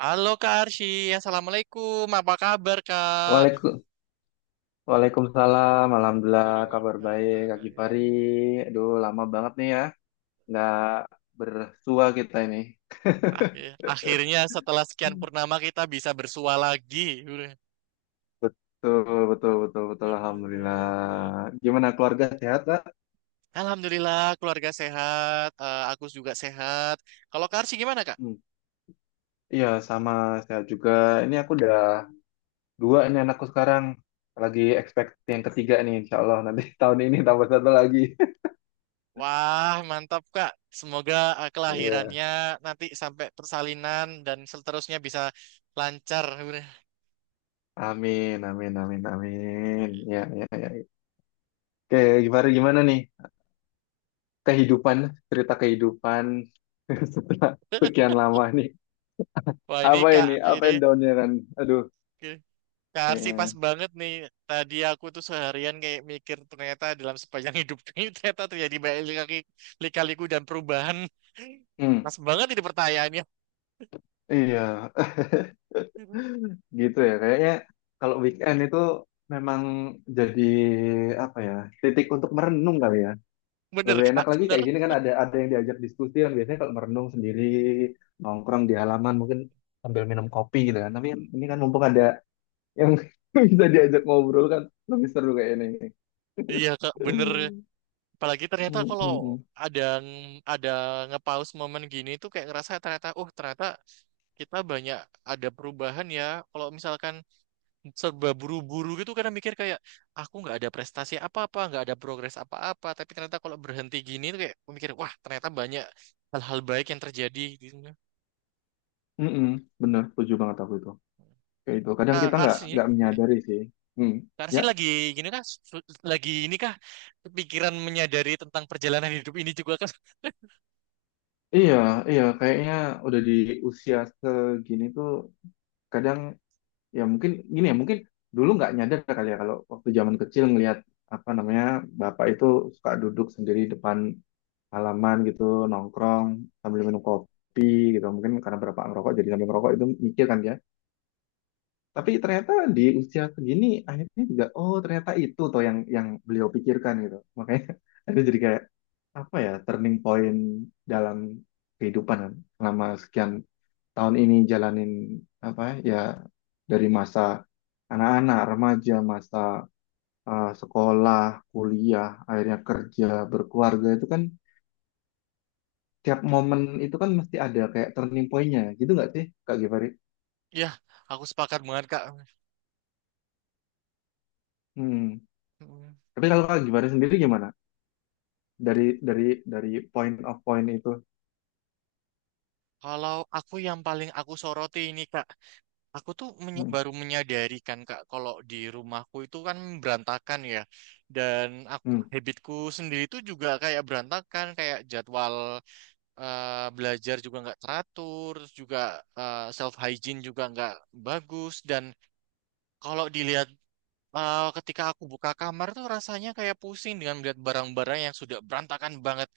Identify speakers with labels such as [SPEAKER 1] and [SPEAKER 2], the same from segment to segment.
[SPEAKER 1] Halo Kak Arsy, Assalamualaikum. Apa kabar Kak?
[SPEAKER 2] Waalaikum, Waalaikumsalam. Alhamdulillah, kabar baik, Kak Gifari. Aduh, lama banget nih ya, nggak bersua kita ini.
[SPEAKER 1] Akhirnya setelah sekian
[SPEAKER 2] Hmm.
[SPEAKER 1] purnama kita bisa bersua lagi.
[SPEAKER 2] Betul, betul, betul, betul. Alhamdulillah. Gimana keluarga sehat, Kak?
[SPEAKER 1] Alhamdulillah keluarga sehat, aku juga sehat. Kalau Kak Arsy gimana Kak?
[SPEAKER 2] Hmm. Iya, sama sehat juga. Ini aku udah dua ini anakku sekarang. Lagi expect yang ketiga nih, insya Allah. Nanti tahun ini tambah satu lagi.
[SPEAKER 1] Wah mantap Kak. Semoga
[SPEAKER 2] Iya.
[SPEAKER 1] kelahirannya nanti sampai persalinan dan seterusnya bisa lancar.
[SPEAKER 2] Amin, amin, amin, amin. Ya, ya, ya. Oke, Gifari gimana nih? Kehidupan, cerita kehidupan setelah sekian lama nih.
[SPEAKER 1] Wah
[SPEAKER 2] Apa ini? Apa
[SPEAKER 1] Ini.
[SPEAKER 2] yang down-nya Ran? Aduh,
[SPEAKER 1] Kak Arsi pas
[SPEAKER 2] kayaknya.
[SPEAKER 1] banget nih. Tadi aku tuh seharian kayak mikir ternyata dalam sepanjang hidup ini ternyata terjadi banyak lika-liku dan perubahan.
[SPEAKER 2] Hmm,
[SPEAKER 1] Pas banget ini pertanyaannya.
[SPEAKER 2] iya. Gitu ya, kayaknya kalau weekend itu memang jadi apa ya, titik untuk merenung kali ya.
[SPEAKER 1] Bener
[SPEAKER 2] Lebih enak
[SPEAKER 1] Kak,
[SPEAKER 2] lagi kayak
[SPEAKER 1] bener.
[SPEAKER 2] gini kan ada yang diajak diskusi kan, biasanya kalau merenung sendiri nongkrong di halaman mungkin sambil minum kopi gitu kan. Tapi ini kan mumpung ada yang bisa diajak ngobrol kan lebih seru kayak ini.
[SPEAKER 1] Iya Kak, bener. Apalagi ternyata
[SPEAKER 2] Mm,
[SPEAKER 1] kalau
[SPEAKER 2] mm, mm.
[SPEAKER 1] ada ada ngepaus momen gini tuh kayak ngerasa ternyata, oh ternyata kita banyak ada perubahan ya. Kalau misalkan serba buru-buru gitu karena mikir kayak aku nggak ada prestasi apa-apa nggak ada progres apa-apa tapi ternyata kalau berhenti gini tuh kayak aku mikir wah ternyata banyak hal-hal baik yang terjadi gitu.
[SPEAKER 2] Mm, mm. Bener, setuju banget aku itu. Kayak itu. Kadang kita
[SPEAKER 1] Kak
[SPEAKER 2] nggak
[SPEAKER 1] Arsi ini
[SPEAKER 2] nggak
[SPEAKER 1] gini.
[SPEAKER 2] menyadari sih. Hmm.
[SPEAKER 1] Kak Arsi
[SPEAKER 2] Ya,
[SPEAKER 1] lagi gini kan lagi ini kah pikiran menyadari tentang perjalanan hidup ini juga kan.
[SPEAKER 2] iya, iya. Kayaknya udah di usia segini tuh kadang ya mungkin gini, ya mungkin dulu nggak nyadar kali ya kalau waktu zaman kecil ngelihat apa namanya bapak itu suka duduk sendiri depan halaman gitu, nongkrong sambil minum kopi gitu, mungkin karena bapak ngerokok jadi sambil ngerokok itu mikir kan dia. Tapi ternyata di usia segini akhirnya juga, oh ternyata itu toh yang beliau pikirkan gitu. Makanya itu jadi kayak apa ya, turning point dalam kehidupan kan. Selama sekian tahun ini jalanin apa ya, dari masa anak-anak, remaja, masa sekolah, kuliah, akhirnya kerja, berkeluarga itu kan tiap momen itu kan mesti ada kayak turning point-nya gitu nggak sih Kak Givari?
[SPEAKER 1] Ya, aku sepakat banget Kak.
[SPEAKER 2] Hmm.
[SPEAKER 1] Hmm.
[SPEAKER 2] Tapi kalau Kak Givari sendiri gimana? dari dari dari point of point itu.
[SPEAKER 1] Kalau aku yang paling aku soroti ini Kak. Aku tuh
[SPEAKER 2] Hmm.
[SPEAKER 1] baru menyadari kan Kak kalau di rumahku itu kan berantakan ya. Dan aku
[SPEAKER 2] Hmm.
[SPEAKER 1] habitku sendiri tuh juga kayak berantakan, kayak jadwal belajar juga nggak teratur, terus juga self hygiene juga nggak bagus dan kalau dilihat ketika aku buka kamar tuh rasanya kayak pusing dengan melihat barang-barang yang sudah berantakan banget.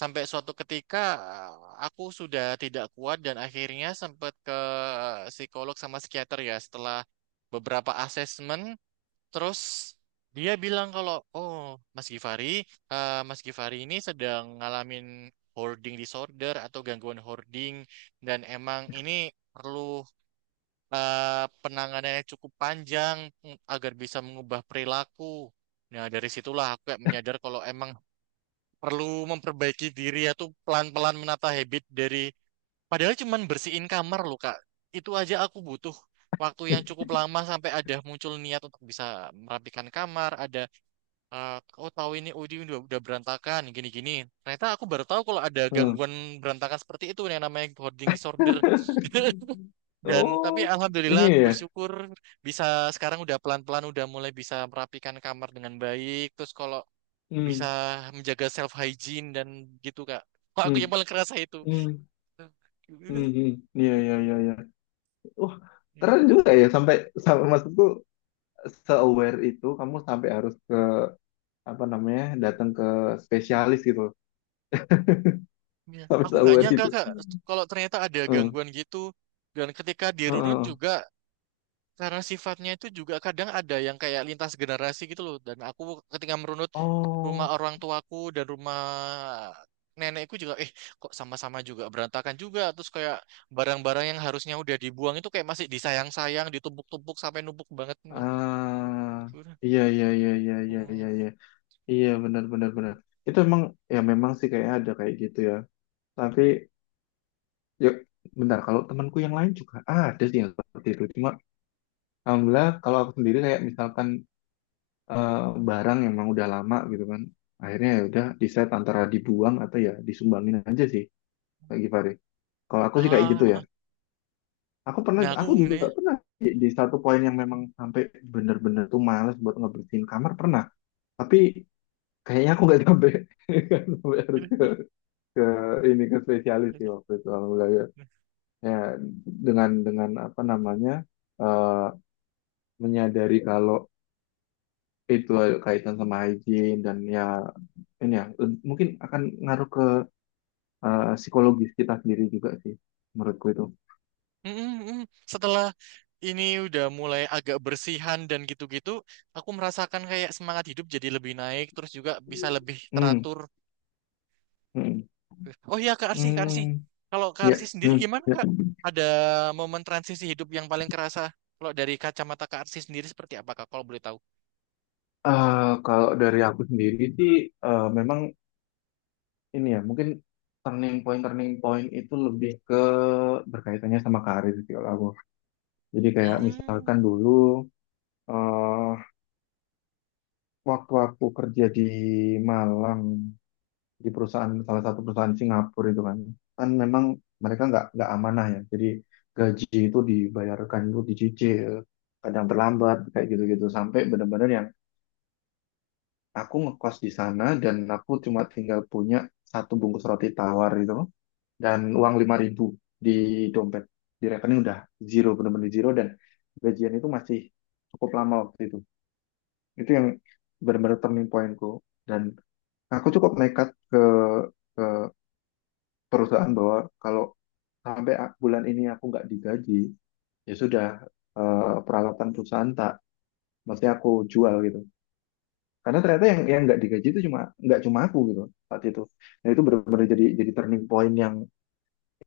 [SPEAKER 1] Sampai suatu ketika eh, aku sudah tidak kuat dan akhirnya sempat ke psikolog sama psikiater ya setelah beberapa asesmen. Terus dia bilang kalau, oh Mas Gifari, Mas Gifari ini sedang ngalamin hoarding disorder atau gangguan hoarding dan emang ini perlu penanganan yang cukup panjang, agar bisa mengubah perilaku. Nah, dari situlah aku kayak menyadar kalau emang perlu memperbaiki diri atau pelan-pelan menata habit dari padahal cuman bersihin kamar loh, Kak. Itu aja aku butuh waktu yang cukup lama sampai ada muncul niat untuk bisa merapikan kamar, ada eh, oh tahu ini oh, ini udah berantakan gini-gini. Ternyata aku baru tahu kalau ada
[SPEAKER 2] Hmm.
[SPEAKER 1] gangguan berantakan seperti itu yang namanya hoarding disorder. Dan tapi
[SPEAKER 2] Oh,
[SPEAKER 1] alhamdulillah
[SPEAKER 2] iya.
[SPEAKER 1] aku
[SPEAKER 2] Ya.
[SPEAKER 1] bersyukur bisa sekarang udah pelan-pelan udah mulai bisa merapikan kamar dengan baik. Terus kalau bisa
[SPEAKER 2] Hmm.
[SPEAKER 1] menjaga self hygiene dan gitu Kak. Kok aku
[SPEAKER 2] Hmm.
[SPEAKER 1] yang paling kerasa itu.
[SPEAKER 2] Hmm. Hmm. Hmm. Iya, iya, iya, iya. Wah, keren juga ya, sampai sampai maksudku se-aware itu kamu sampai harus ke apa namanya? Datang ke spesialis gitu.
[SPEAKER 1] Ya,
[SPEAKER 2] Sampai
[SPEAKER 1] aku nggak
[SPEAKER 2] se-aware
[SPEAKER 1] nyangka
[SPEAKER 2] itu.
[SPEAKER 1] Kak kalau ternyata ada
[SPEAKER 2] Heeh.
[SPEAKER 1] gangguan gitu. Dan ketika di runut
[SPEAKER 2] Heeh.
[SPEAKER 1] juga. Karena sifatnya itu juga kadang ada yang kayak lintas generasi gitu loh. Dan aku ketika merunut rumah
[SPEAKER 2] Oh,
[SPEAKER 1] orang tuaku dan rumah nenekku juga, kok sama-sama juga berantakan juga. Terus kayak barang-barang yang harusnya udah dibuang itu kayak masih disayang-sayang, ditumpuk-tumpuk sampai numpuk banget.
[SPEAKER 2] ah,
[SPEAKER 1] Gimana?
[SPEAKER 2] iya, iya, iya, iya, iya, iya, iya. Iya, benar benar benar. Itu emang ya memang sih kayaknya ada kayak gitu ya. Tapi ya bentar, kalau temanku yang lain juga ada sih yang seperti itu. Cuma alhamdulillah kalau aku sendiri kayak misalkan eh, barang yang emang udah lama gitu kan. Akhirnya ya udah decide antara dibuang atau ya disumbangin aja sih kayak Givari. Kalau aku sih kayak
[SPEAKER 1] Ah,
[SPEAKER 2] gitu ya.
[SPEAKER 1] ah.
[SPEAKER 2] Aku pernah
[SPEAKER 1] Nah aku
[SPEAKER 2] aku juga
[SPEAKER 1] ini.
[SPEAKER 2] pernah di satu poin yang memang sampai bener-bener tuh males buat ngebersihin kamar pernah. Tapi kayaknya aku nggak sampai, nggak sampai harus ke ini ke spesialis sih waktu itu, alhamdulillah ya. Ya, dengan apa namanya eh, menyadari kalau itu kaitan sama hygiene dan ya ini ya le- mungkin akan ngaruh ke psikologis kita sendiri juga sih menurutku itu.
[SPEAKER 1] Mm, mm, mm. Setelah ini udah mulai agak bersihan dan gitu-gitu, aku merasakan kayak semangat hidup jadi lebih naik, terus juga bisa lebih
[SPEAKER 2] Hmm.
[SPEAKER 1] teratur.
[SPEAKER 2] Hmm.
[SPEAKER 1] Oh iya, Kak Arsi, Kak Arsi.
[SPEAKER 2] Hmm.
[SPEAKER 1] Kalau Kak
[SPEAKER 2] Ya.
[SPEAKER 1] Arsi sendiri
[SPEAKER 2] Hmm.
[SPEAKER 1] gimana,
[SPEAKER 2] Ya.
[SPEAKER 1] Kak? Ada momen transisi hidup yang paling kerasa? Kalau dari kacamata Kak Arsi sendiri seperti apa, Kak? Kalau boleh tahu.
[SPEAKER 2] Kalau dari aku sendiri sih memang ini ya mungkin turning point itu lebih ke berkaitannya sama karir sih kalau aku. Jadi kayak misalkan
[SPEAKER 1] Hmm.
[SPEAKER 2] dulu eh waktu aku kerja di Malang di perusahaan, salah satu perusahaan Singapura itu kan, kan memang mereka nggak amanah ya, jadi gaji itu dibayarkan itu dicicil, kadang terlambat kayak gitu-gitu sampai benar-benar yang aku ngekos di sana dan aku cuma tinggal punya satu bungkus roti tawar itu dan uang 5.000 di dompet, di rekening udah zero, benar-benar zero, dan gajian itu masih cukup lama waktu itu. Itu yang benar-benar turning pointku. Dan aku cukup nekat ke perusahaan bahwa kalau sampai bulan ini aku nggak digaji, ya sudah, peralatan perusahaan tak mesti aku jual gitu. Karena ternyata yang nggak digaji itu cuma nggak cuma aku gitu saat itu. Nah itu benar-benar jadi turning point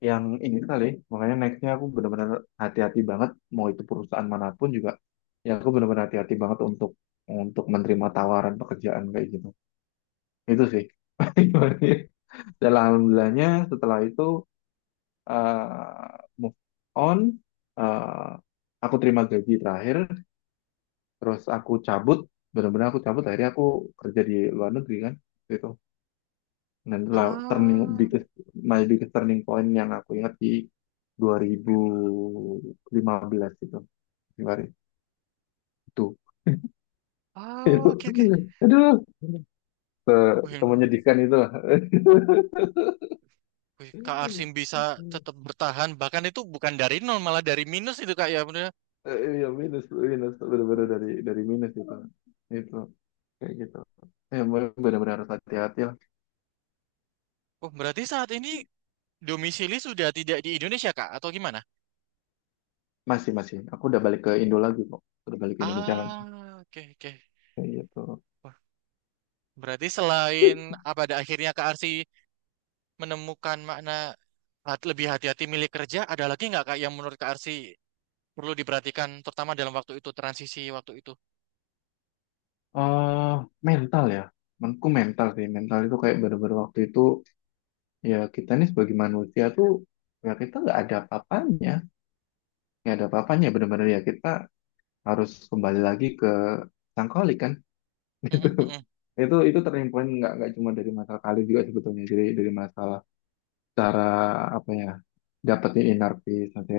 [SPEAKER 2] yang ini kali. Makanya nextnya aku benar-benar hati-hati banget mau itu perusahaan manapun juga. Ya aku benar-benar hati-hati banget untuk menerima tawaran pekerjaan kayak gitu. Itu sih. Dan alhamdulillahnya setelah itu eh, move on, eh, aku terima gaji terakhir, terus aku cabut, benar-benar aku cabut, akhirnya aku kerja di luar negeri kan waktu itu. Dan itulah turning
[SPEAKER 1] Ah.
[SPEAKER 2] biggest, my biggest turning point yang aku ingat di 2015 itu, Februari itu.
[SPEAKER 1] Ah,
[SPEAKER 2] Itu,
[SPEAKER 1] oke, oke.
[SPEAKER 2] aduh,
[SPEAKER 1] Wih,
[SPEAKER 2] menyedihkan itu lah.
[SPEAKER 1] wih, Kak Arsi bisa tetap bertahan, bahkan itu bukan dari nol, malah dari minus itu, Kak, ya. Bener.
[SPEAKER 2] Iya minus, benar-benar dari minus itu kayak gitu ya, benar-benar harus hati-hati lah.
[SPEAKER 1] Oh, berarti saat ini domisili sudah tidak di Indonesia, Kak, atau gimana?
[SPEAKER 2] Masih, masih. Aku udah balik ke Indo lagi kok. Udah balik ke Indonesia lagi.
[SPEAKER 1] Ah, oke, oke.
[SPEAKER 2] Kayak gitu.
[SPEAKER 1] Wah, berarti selain ah, pada akhirnya Kak Arsi menemukan makna lebih hati-hati milik kerja, ada lagi nggak, Kak, yang menurut Kak Arsi perlu diperhatikan, terutama dalam waktu itu, transisi waktu itu?
[SPEAKER 2] eh Mental ya. Menurutku mental sih. Mental itu kayak bener-bener waktu itu, ya kita nih sebagai manusia tuh, ya kita nggak ada apa-apanya. Nggak ada apa-apanya. Bener-bener ya kita harus kembali lagi ke Sangkoli kan.
[SPEAKER 1] Mm,
[SPEAKER 2] Itu,
[SPEAKER 1] mm, mm, mm.
[SPEAKER 2] itu turning point nggak cuma dari masalah kali juga sebetulnya. Jadi dari masalah cara apa ya, dapetin inner peace, nanti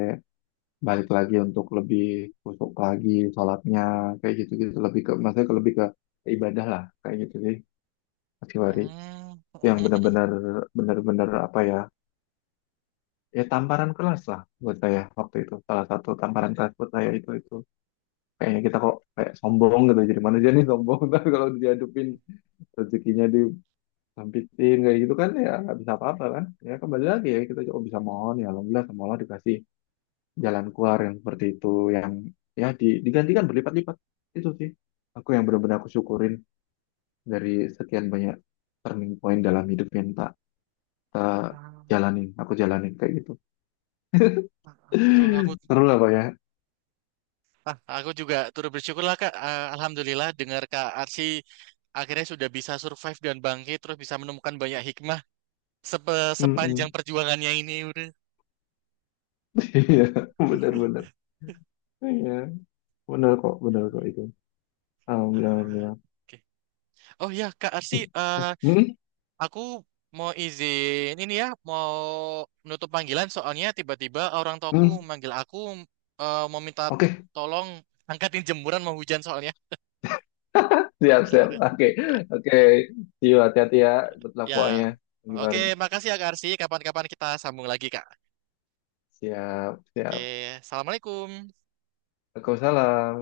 [SPEAKER 2] balik lagi untuk lebih kusuk lagi sholatnya kayak gitu-gitu, lebih ke maksudnya ke- lebih ke ibadah lah kayak gitu sih Mas Hiwari.
[SPEAKER 1] Mm, mm,
[SPEAKER 2] Yang
[SPEAKER 1] mm, mm.
[SPEAKER 2] benar-benar benar-benar apa ya, ya tamparan kelas lah buat saya waktu itu, salah satu tamparan kelas buat saya itu kayaknya kita kok kayak sombong gitu jadi manusia nih sombong tapi kalau diadupin rezekinya, disampitin kayak gitu kan, ya nggak bisa apa-apa kan, ya kembali lagi ya kita cuma bisa mohon ya alhamdulillah semoga dikasih jalan keluar yang seperti itu, yang ya di- digantikan berlipat-lipat. Itu sih aku yang benar-benar aku syukurin dari sekian banyak turning point dalam hidup yang tak tak
[SPEAKER 1] Ah,
[SPEAKER 2] jalanin, aku jalanin kayak gitu.
[SPEAKER 1] ah, ah. Tuh, aku,
[SPEAKER 2] Seru lah pak ya.
[SPEAKER 1] ah, aku juga turut bersyukur lah, Kak. Ah, Alhamdulillah, dengar Kak Arsi akhirnya sudah bisa survive dan bangkit, terus bisa menemukan banyak hikmah sepanjang
[SPEAKER 2] Mm-mm.
[SPEAKER 1] perjuangannya ini.
[SPEAKER 2] Iya benar-benar, iya, benar kok itu alhamdulillah,
[SPEAKER 1] Ah,
[SPEAKER 2] alhamdulillah.
[SPEAKER 1] oke. Oh ya, Kak Arsi,
[SPEAKER 2] Hmm, hmm.
[SPEAKER 1] aku mau izin ini ya, mau menutup panggilan soalnya tiba-tiba orang tuaku
[SPEAKER 2] Hmm?
[SPEAKER 1] manggil aku, mau minta
[SPEAKER 2] Oke,
[SPEAKER 1] tolong angkatin jemuran mau hujan soalnya.
[SPEAKER 2] siap, siap.
[SPEAKER 1] Eh,
[SPEAKER 2] Oke,
[SPEAKER 1] eh,
[SPEAKER 2] oke.
[SPEAKER 1] eh.
[SPEAKER 2] See you, hati-hati ya. Good
[SPEAKER 1] Ya.
[SPEAKER 2] pokoknya. Pagi.
[SPEAKER 1] Oke, makasih ya Kak Arsi. Kapan-kapan kita sambung lagi, Kak.
[SPEAKER 2] Siap, siap.
[SPEAKER 1] Oke, Assalamualaikum.
[SPEAKER 2] Waalaikumsalam.